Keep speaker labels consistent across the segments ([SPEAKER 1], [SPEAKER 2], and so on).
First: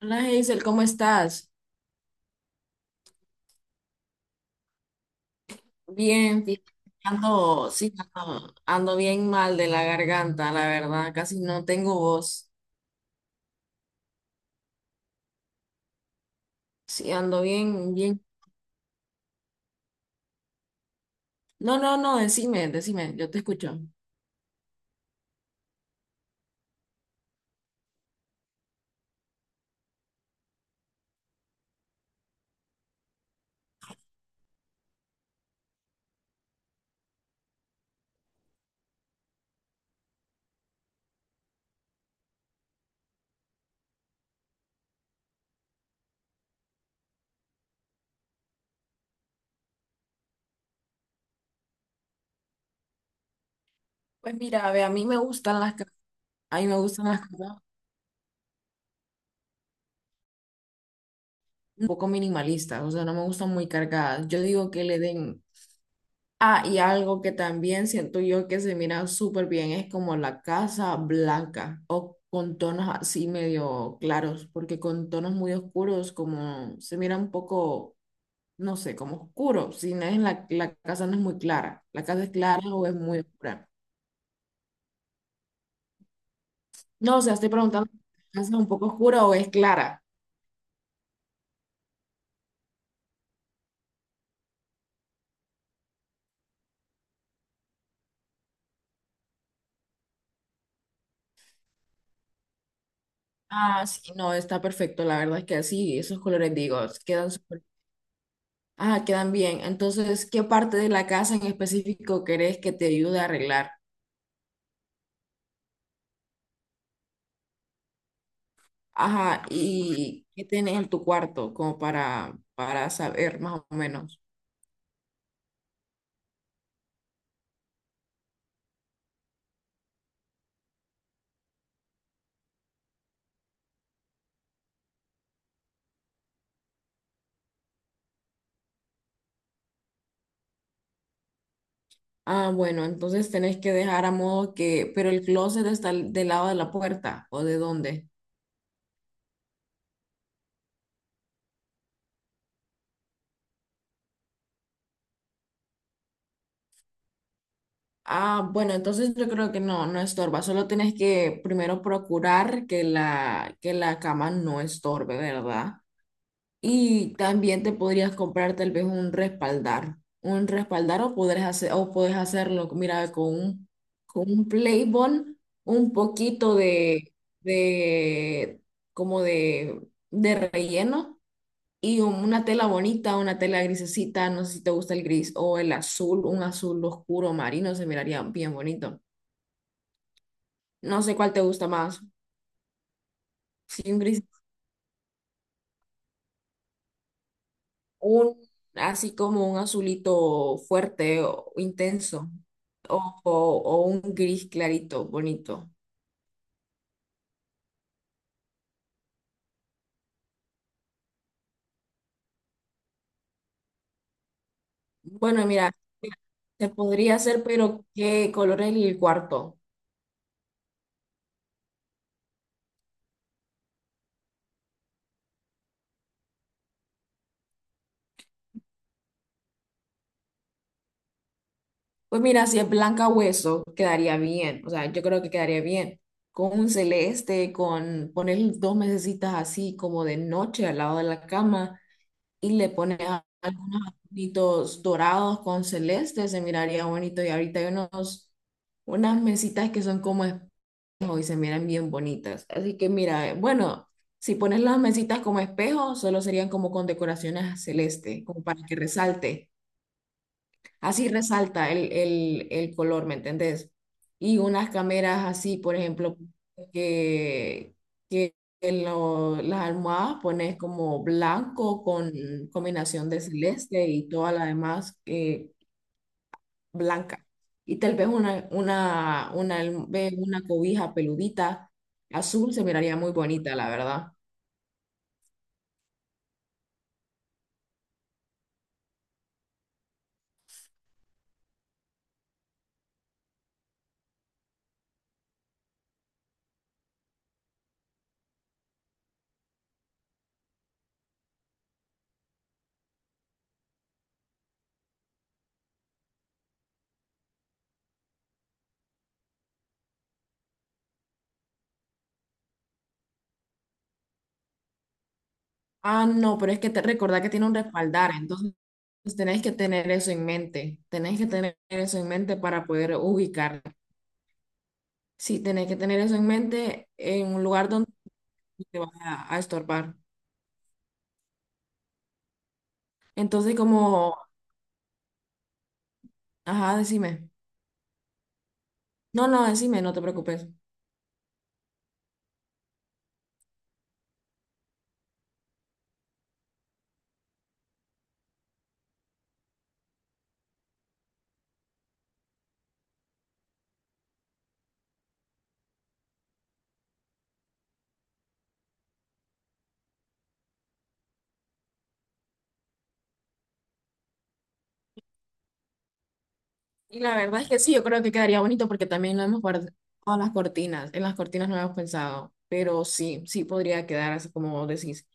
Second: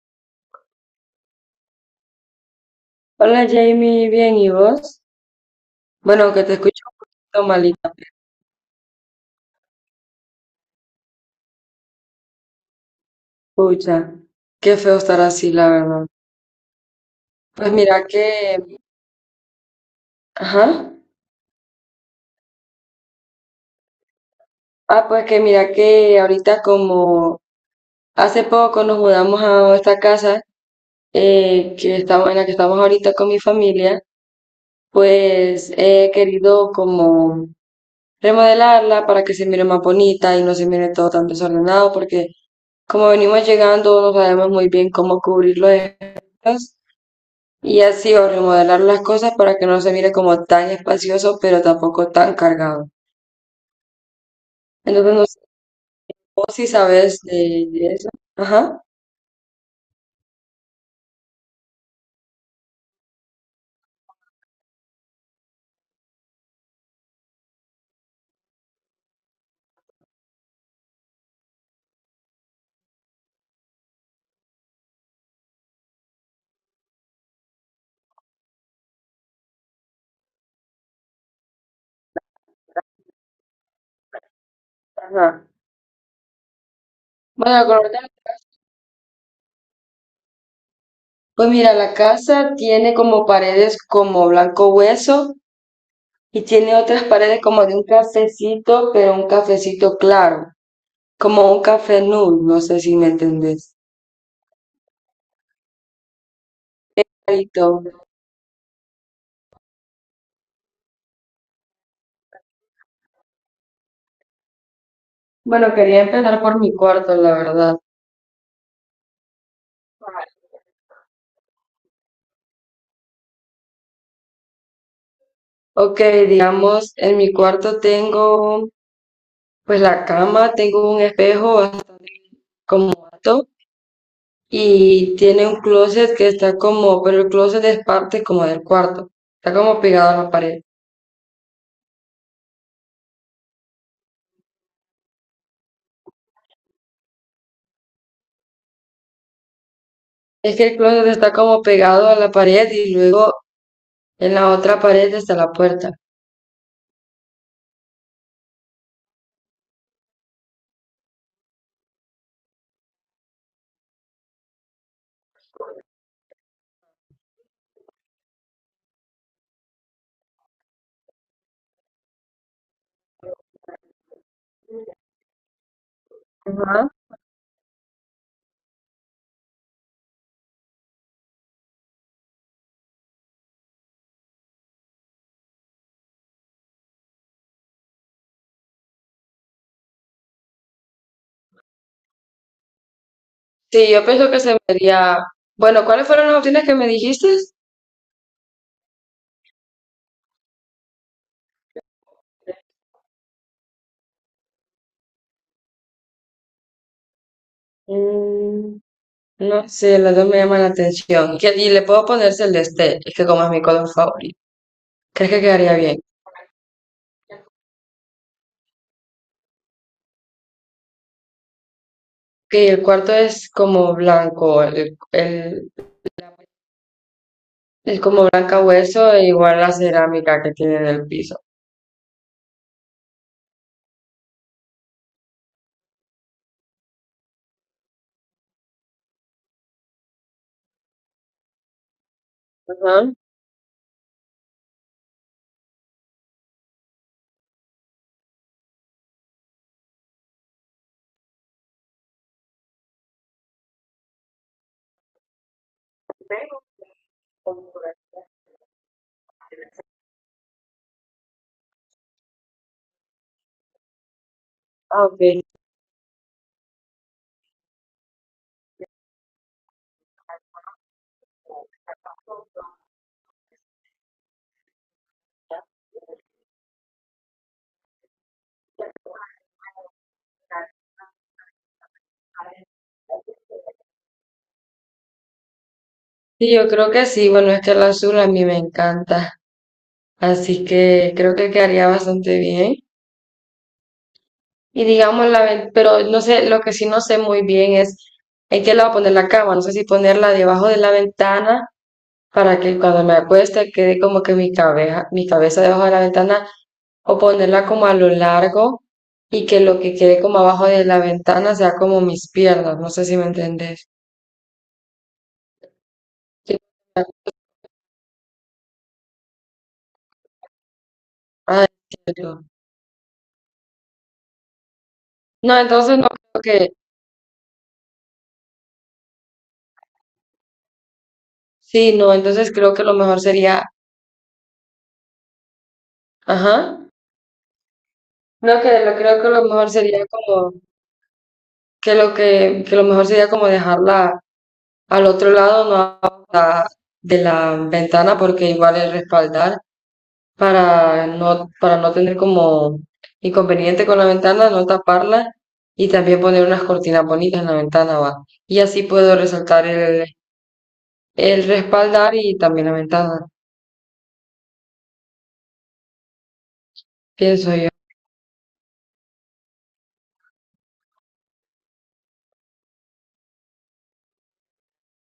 [SPEAKER 1] Hola Hazel, ¿cómo estás?
[SPEAKER 2] Hola Jamie, bien, ¿y vos? Bueno, que
[SPEAKER 1] Bien,
[SPEAKER 2] te escucho un poquito
[SPEAKER 1] ando,
[SPEAKER 2] malita,
[SPEAKER 1] sí, ando bien mal de la garganta, la verdad, casi no tengo voz.
[SPEAKER 2] pucha. Qué feo estar así, la verdad.
[SPEAKER 1] Sí, ando
[SPEAKER 2] Pues
[SPEAKER 1] bien,
[SPEAKER 2] mira que,
[SPEAKER 1] bien.
[SPEAKER 2] ajá.
[SPEAKER 1] No, no, no, decime, decime, yo te escucho.
[SPEAKER 2] Ah, pues que mira que ahorita como hace poco nos mudamos a esta casa, que estamos, en la que estamos ahorita con mi familia, pues he querido como remodelarla para que se mire más bonita y no se mire todo tan desordenado porque como venimos llegando no sabemos muy bien cómo cubrir los espacios y así, o remodelar las cosas para que no se mire como tan espacioso, pero tampoco tan cargado.
[SPEAKER 1] Pues mira, ve, a mí
[SPEAKER 2] Entonces,
[SPEAKER 1] me
[SPEAKER 2] no sé
[SPEAKER 1] gustan
[SPEAKER 2] vos
[SPEAKER 1] a
[SPEAKER 2] si
[SPEAKER 1] mí me gustan
[SPEAKER 2] sabes
[SPEAKER 1] las cosas
[SPEAKER 2] de eso. Ajá.
[SPEAKER 1] un poco minimalistas, o sea, no me gustan muy cargadas. Yo digo que le den. Ah, y algo que también siento yo que se mira súper bien es como la casa blanca o con tonos así medio claros, porque con tonos muy oscuros como se mira un poco, no sé, como oscuro, si no es la casa no es muy clara, la casa es clara o es muy oscura.
[SPEAKER 2] Ajá.
[SPEAKER 1] No, o sea, estoy
[SPEAKER 2] Bueno, la color,
[SPEAKER 1] preguntando, ¿la casa es un poco oscura o es clara?
[SPEAKER 2] pues mira, la casa tiene como paredes como blanco hueso y tiene otras paredes como de un cafecito, pero un cafecito claro, como un café nude, no sé si me entendés.
[SPEAKER 1] Ah, sí, no, está perfecto, la verdad es que sí, esos colores digo, quedan súper.
[SPEAKER 2] Clarito.
[SPEAKER 1] Ah, quedan bien. Entonces, ¿qué parte de la casa en específico crees que te ayude a arreglar?
[SPEAKER 2] Bueno, quería empezar por mi cuarto, la verdad.
[SPEAKER 1] Ajá, ¿y qué tenés en tu cuarto como para saber más o menos?
[SPEAKER 2] Ok, digamos, en mi cuarto tengo pues la cama, tengo un espejo bastante como alto y tiene un closet que está como, pero el closet es parte como del cuarto, está como pegado a la pared.
[SPEAKER 1] Ah, bueno, entonces tenés que dejar a modo que, pero el closet del lado de la puerta o de dónde.
[SPEAKER 2] Es que el closet está como pegado a la pared y luego en la otra pared está la puerta.
[SPEAKER 1] Ah, bueno, entonces yo creo que no, no estorba, solo tenés que primero procurar que que la cama no estorbe, ¿verdad? Y también te podrías comprar tal vez un respaldar. Un respaldar o podrías hacer, o puedes hacerlo, mira, con un Playbond, un poquito
[SPEAKER 2] Ajá.
[SPEAKER 1] de de relleno y una tela bonita, una tela grisecita, no sé si te gusta el gris o el azul, un azul oscuro marino, se miraría bien bonito. No sé cuál te gusta más. Si
[SPEAKER 2] Sí,
[SPEAKER 1] un
[SPEAKER 2] yo
[SPEAKER 1] gris
[SPEAKER 2] pienso que se vería... Bueno, ¿cuáles fueron las opciones que me dijiste?
[SPEAKER 1] un así como un azulito fuerte o intenso o un gris clarito bonito.
[SPEAKER 2] Mm, no sé, las dos me llaman la atención. Que- y le puedo poner celeste, es que como es mi color favorito. ¿Crees que
[SPEAKER 1] Bueno, mira,
[SPEAKER 2] quedaría bien?
[SPEAKER 1] se podría hacer, pero ¿qué color es el cuarto?
[SPEAKER 2] Que el cuarto es como blanco, el- es como blanca hueso, e igual la cerámica que tiene en el piso.
[SPEAKER 1] Pues mira, si es blanca hueso, quedaría bien. O sea, yo creo que quedaría bien. Con un celeste, con poner dos mesecitas así como de noche al lado de la cama y le pones
[SPEAKER 2] Ajá.
[SPEAKER 1] algunos adornitos dorados con celeste, se miraría bonito. Y ahorita hay unos, unas mesitas que son como espejo y se miran bien bonitas. Así que mira, bueno, si pones las mesitas como espejo, solo serían como con decoraciones celeste, como para que resalte. Así resalta el color, ¿me entendés? Y unas
[SPEAKER 2] Ah, ok.
[SPEAKER 1] cameras así, por ejemplo, que, que en las almohadas pones como blanco con combinación de celeste y toda la demás blanca. Y tal vez una, ve una cobija peludita azul se miraría muy bonita, la verdad.
[SPEAKER 2] Sí, yo creo que sí. Bueno, es que el azul a mí me encanta, así que creo que quedaría bastante bien. Y digamos, la, ven- pero no sé, lo que sí no sé muy bien es en qué lado poner la cama. No sé si ponerla debajo de la ventana para que cuando me acueste quede como que mi cabeza debajo de la ventana, o ponerla como a lo largo y que lo que quede como abajo de la ventana sea como mis piernas. No sé si me entendés.
[SPEAKER 1] Ah, no, pero
[SPEAKER 2] Sí,
[SPEAKER 1] es que te recordá que tiene un respaldar, entonces tenés que tener eso en mente, tenés que tener
[SPEAKER 2] ah,
[SPEAKER 1] eso en mente
[SPEAKER 2] entiendo.
[SPEAKER 1] para poder ubicar. Sí,
[SPEAKER 2] No,
[SPEAKER 1] tenés que
[SPEAKER 2] entonces
[SPEAKER 1] tener
[SPEAKER 2] no
[SPEAKER 1] eso en
[SPEAKER 2] creo que,
[SPEAKER 1] mente en un lugar donde no te vas a estorbar.
[SPEAKER 2] sí, no, entonces creo que lo mejor
[SPEAKER 1] Entonces,
[SPEAKER 2] sería,
[SPEAKER 1] como, ajá,
[SPEAKER 2] ajá,
[SPEAKER 1] decime.
[SPEAKER 2] no, que lo creo
[SPEAKER 1] No,
[SPEAKER 2] que
[SPEAKER 1] no,
[SPEAKER 2] lo mejor
[SPEAKER 1] decime, no te
[SPEAKER 2] sería
[SPEAKER 1] preocupes.
[SPEAKER 2] como, que lo mejor sería como dejarla al otro lado, no abajo la- de la ventana porque igual es respaldar, para no tener como inconveniente con la ventana, no taparla, y también poner unas cortinas bonitas en la ventana va. Y así puedo resaltar el respaldar y también la ventana,
[SPEAKER 1] Y la verdad es
[SPEAKER 2] pienso
[SPEAKER 1] que
[SPEAKER 2] yo.
[SPEAKER 1] sí, yo creo que quedaría bonito porque también lo hemos guardado en las cortinas. En las cortinas no hemos pensado, pero sí, sí podría quedar así como vos decís.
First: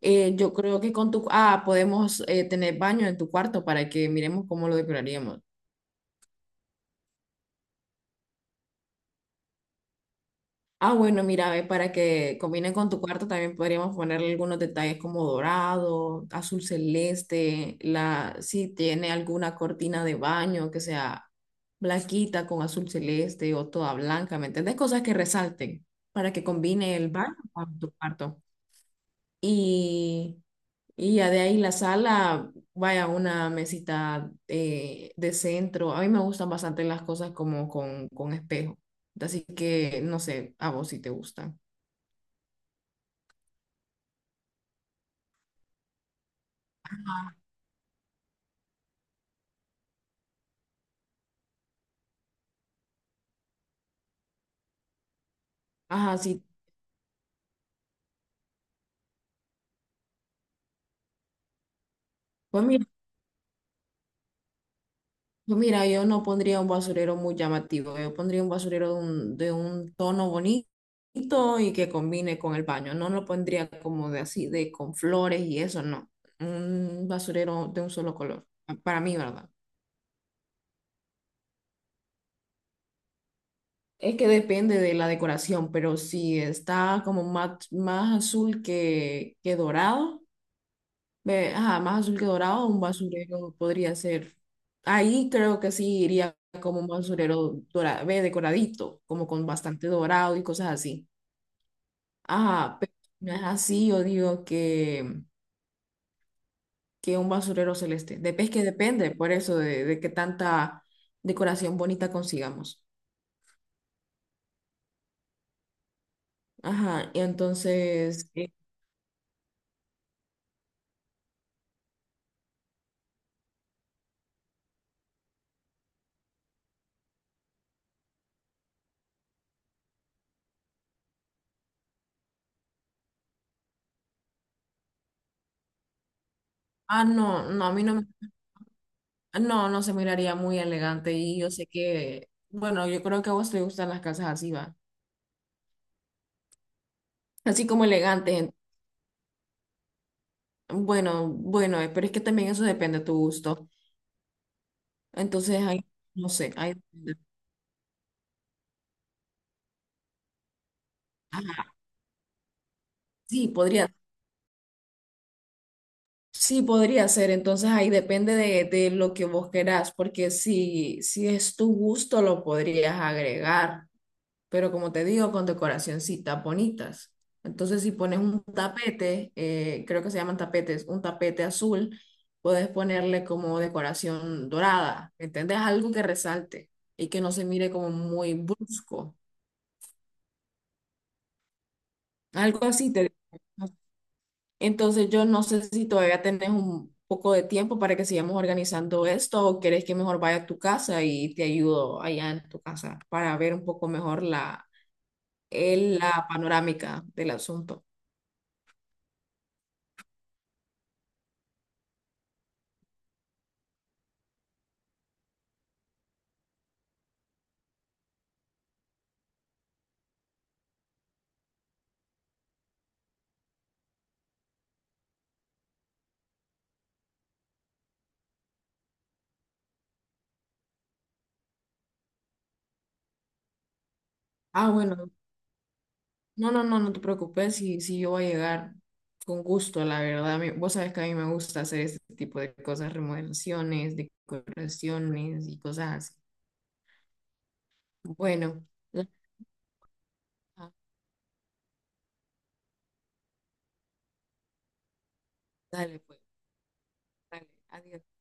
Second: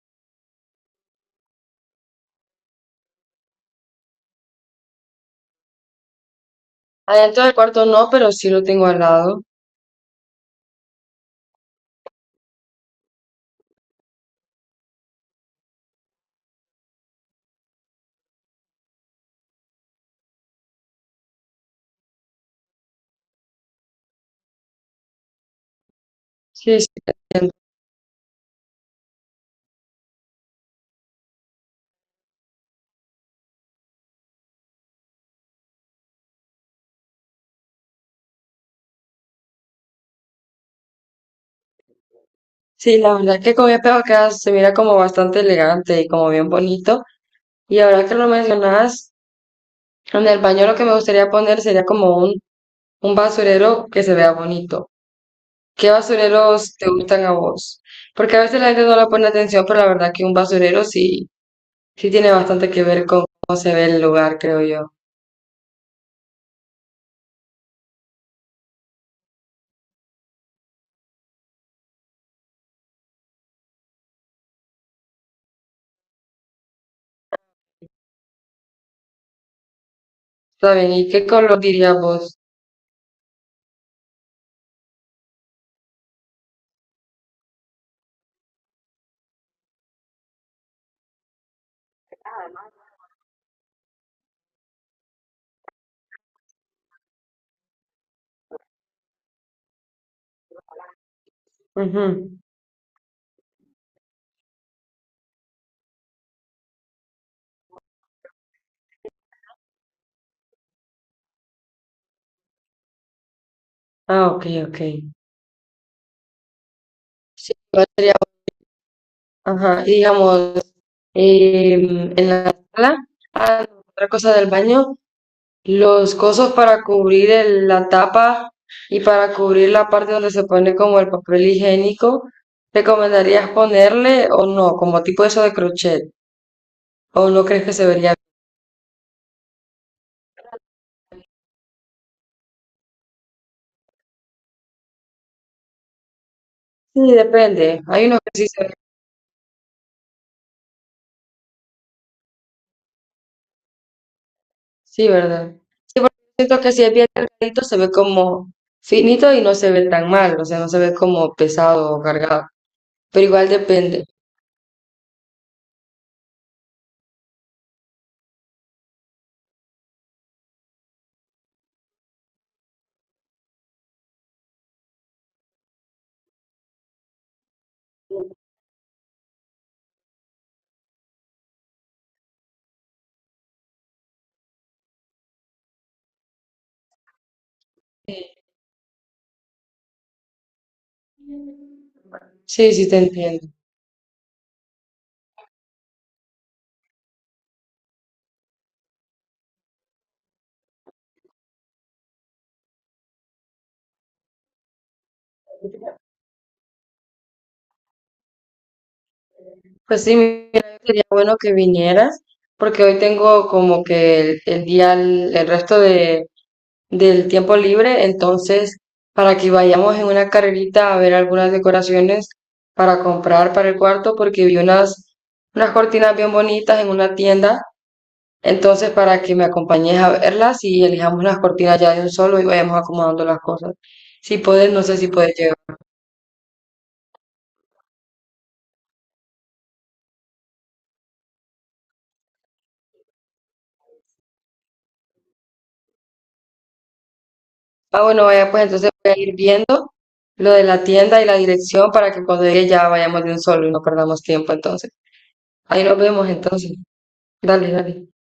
[SPEAKER 1] Yo creo que con tu… Ah, podemos tener baño en tu cuarto para que miremos cómo lo decoraríamos.
[SPEAKER 2] Adentro del cuarto no, pero sí lo tengo al lado.
[SPEAKER 1] Ah, bueno, mira, ve, para que combine con tu cuarto también podríamos ponerle algunos detalles como dorado, azul celeste, la, si tiene alguna cortina de baño que sea blanquita con azul celeste o toda blanca, ¿me entiendes? Cosas que resalten para que
[SPEAKER 2] Sí, sí,
[SPEAKER 1] combine el baño con tu cuarto. Y, y ya de ahí la sala, vaya una mesita de centro. A mí me gustan bastante las cosas como con espejo. Así que no sé, a vos si te gustan.
[SPEAKER 2] sí, la verdad es que con mi espejo queda, se mira como bastante elegante y como bien bonito. Y ahora que lo mencionas, en el baño lo que me gustaría poner sería como un basurero que se vea bonito. ¿Qué
[SPEAKER 1] Ajá, sí.
[SPEAKER 2] basureros te gustan a vos? Porque a veces la gente no le pone atención, pero la verdad que un basurero sí, sí tiene
[SPEAKER 1] Pues
[SPEAKER 2] bastante que
[SPEAKER 1] mira,
[SPEAKER 2] ver con cómo se ve el lugar, creo yo.
[SPEAKER 1] pues mira, yo no pondría un basurero muy llamativo. Yo pondría un basurero de un tono bonito y que combine con el baño. No lo pondría como de así, de con flores y eso, no. Un basurero de un solo color. Para mí, ¿verdad?
[SPEAKER 2] Está bien, ¿y qué color dirías vos?
[SPEAKER 1] Es que depende de la decoración, pero si está como más azul que dorado. Ve, ajá, más azul que dorado, un basurero podría ser. Ahí creo que sí iría como un basurero dorado, ve, decoradito, como con bastante dorado y cosas así.
[SPEAKER 2] Ujú.
[SPEAKER 1] Ajá, pero si no es así, yo digo que un basurero celeste. De es que depende, por eso, de qué tanta decoración bonita consigamos.
[SPEAKER 2] Ah, ok, ok.
[SPEAKER 1] Ajá, y
[SPEAKER 2] Sí, ¿cuál sería?
[SPEAKER 1] entonces,
[SPEAKER 2] Ajá, y digamos, en la sala, ah, no, otra cosa del baño, los cosos para cubrir el- la tapa y para cubrir la parte donde se pone como el papel higiénico, ¿recomendarías ponerle o no? Como tipo eso de crochet.
[SPEAKER 1] ah,
[SPEAKER 2] ¿O
[SPEAKER 1] no,
[SPEAKER 2] no crees
[SPEAKER 1] no, a
[SPEAKER 2] que
[SPEAKER 1] mí
[SPEAKER 2] se
[SPEAKER 1] no,
[SPEAKER 2] vería
[SPEAKER 1] no, no se miraría muy elegante y yo sé que, bueno, yo creo que a vos te gustan las casas así, va
[SPEAKER 2] bien? Sí,
[SPEAKER 1] así
[SPEAKER 2] depende.
[SPEAKER 1] como
[SPEAKER 2] Hay unos que sí
[SPEAKER 1] elegantes.
[SPEAKER 2] se ven.
[SPEAKER 1] Bueno, bueno, pero es que también eso depende de tu gusto.
[SPEAKER 2] Sí, ¿verdad?
[SPEAKER 1] Entonces, ahí,
[SPEAKER 2] Sí, porque
[SPEAKER 1] no sé,
[SPEAKER 2] siento que
[SPEAKER 1] ahí
[SPEAKER 2] si es bien
[SPEAKER 1] depende.
[SPEAKER 2] delgadito se ve como finito y no se ve tan mal. O sea, no se ve como
[SPEAKER 1] Ajá,
[SPEAKER 2] pesado o cargado. Pero
[SPEAKER 1] sí,
[SPEAKER 2] igual
[SPEAKER 1] podría,
[SPEAKER 2] depende.
[SPEAKER 1] sí, podría ser. Entonces, ahí depende de lo que vos querás, porque si, si es tu gusto, lo podrías agregar. Pero como te digo, con decoracioncitas bonitas. Entonces, si pones un tapete, creo que se llaman tapetes, un tapete azul, puedes ponerle como decoración dorada, ¿entendés? Algo que resalte y que no se mire como muy brusco. Algo
[SPEAKER 2] Sí, sí,
[SPEAKER 1] así
[SPEAKER 2] te
[SPEAKER 1] te digo.
[SPEAKER 2] entiendo.
[SPEAKER 1] Entonces yo no sé si todavía tenés un poco de tiempo para que sigamos organizando esto o querés que mejor vaya a tu casa y te ayudo allá en tu casa para ver un poco mejor la, la panorámica del asunto.
[SPEAKER 2] Pues sí, mira, sería bueno que vinieras, porque hoy tengo como que el día, el resto de, del tiempo libre, entonces, para que vayamos en una carrerita a ver algunas decoraciones para comprar para el cuarto, porque vi unas, unas cortinas bien bonitas en una tienda, entonces, para que me acompañes a verlas y elijamos las cortinas ya de un solo y vayamos acomodando las cosas. Si
[SPEAKER 1] Ah,
[SPEAKER 2] puedes, no sé si
[SPEAKER 1] bueno,
[SPEAKER 2] puedes llegar.
[SPEAKER 1] no, no, no, no te preocupes si, si yo voy a llegar con gusto, la verdad. Mi- Vos sabés que a mí me gusta hacer este tipo de cosas, remodelaciones, decoraciones y cosas así.
[SPEAKER 2] Ah, bueno, vaya, pues
[SPEAKER 1] Bueno,
[SPEAKER 2] entonces
[SPEAKER 1] la-
[SPEAKER 2] voy a ir viendo lo de
[SPEAKER 1] ah,
[SPEAKER 2] la tienda y la dirección para que cuando llegue ya vayamos de un solo y no perdamos tiempo entonces. Ahí nos
[SPEAKER 1] dale pues,
[SPEAKER 2] vemos entonces.
[SPEAKER 1] dale,
[SPEAKER 2] Dale, dale.
[SPEAKER 1] adiós.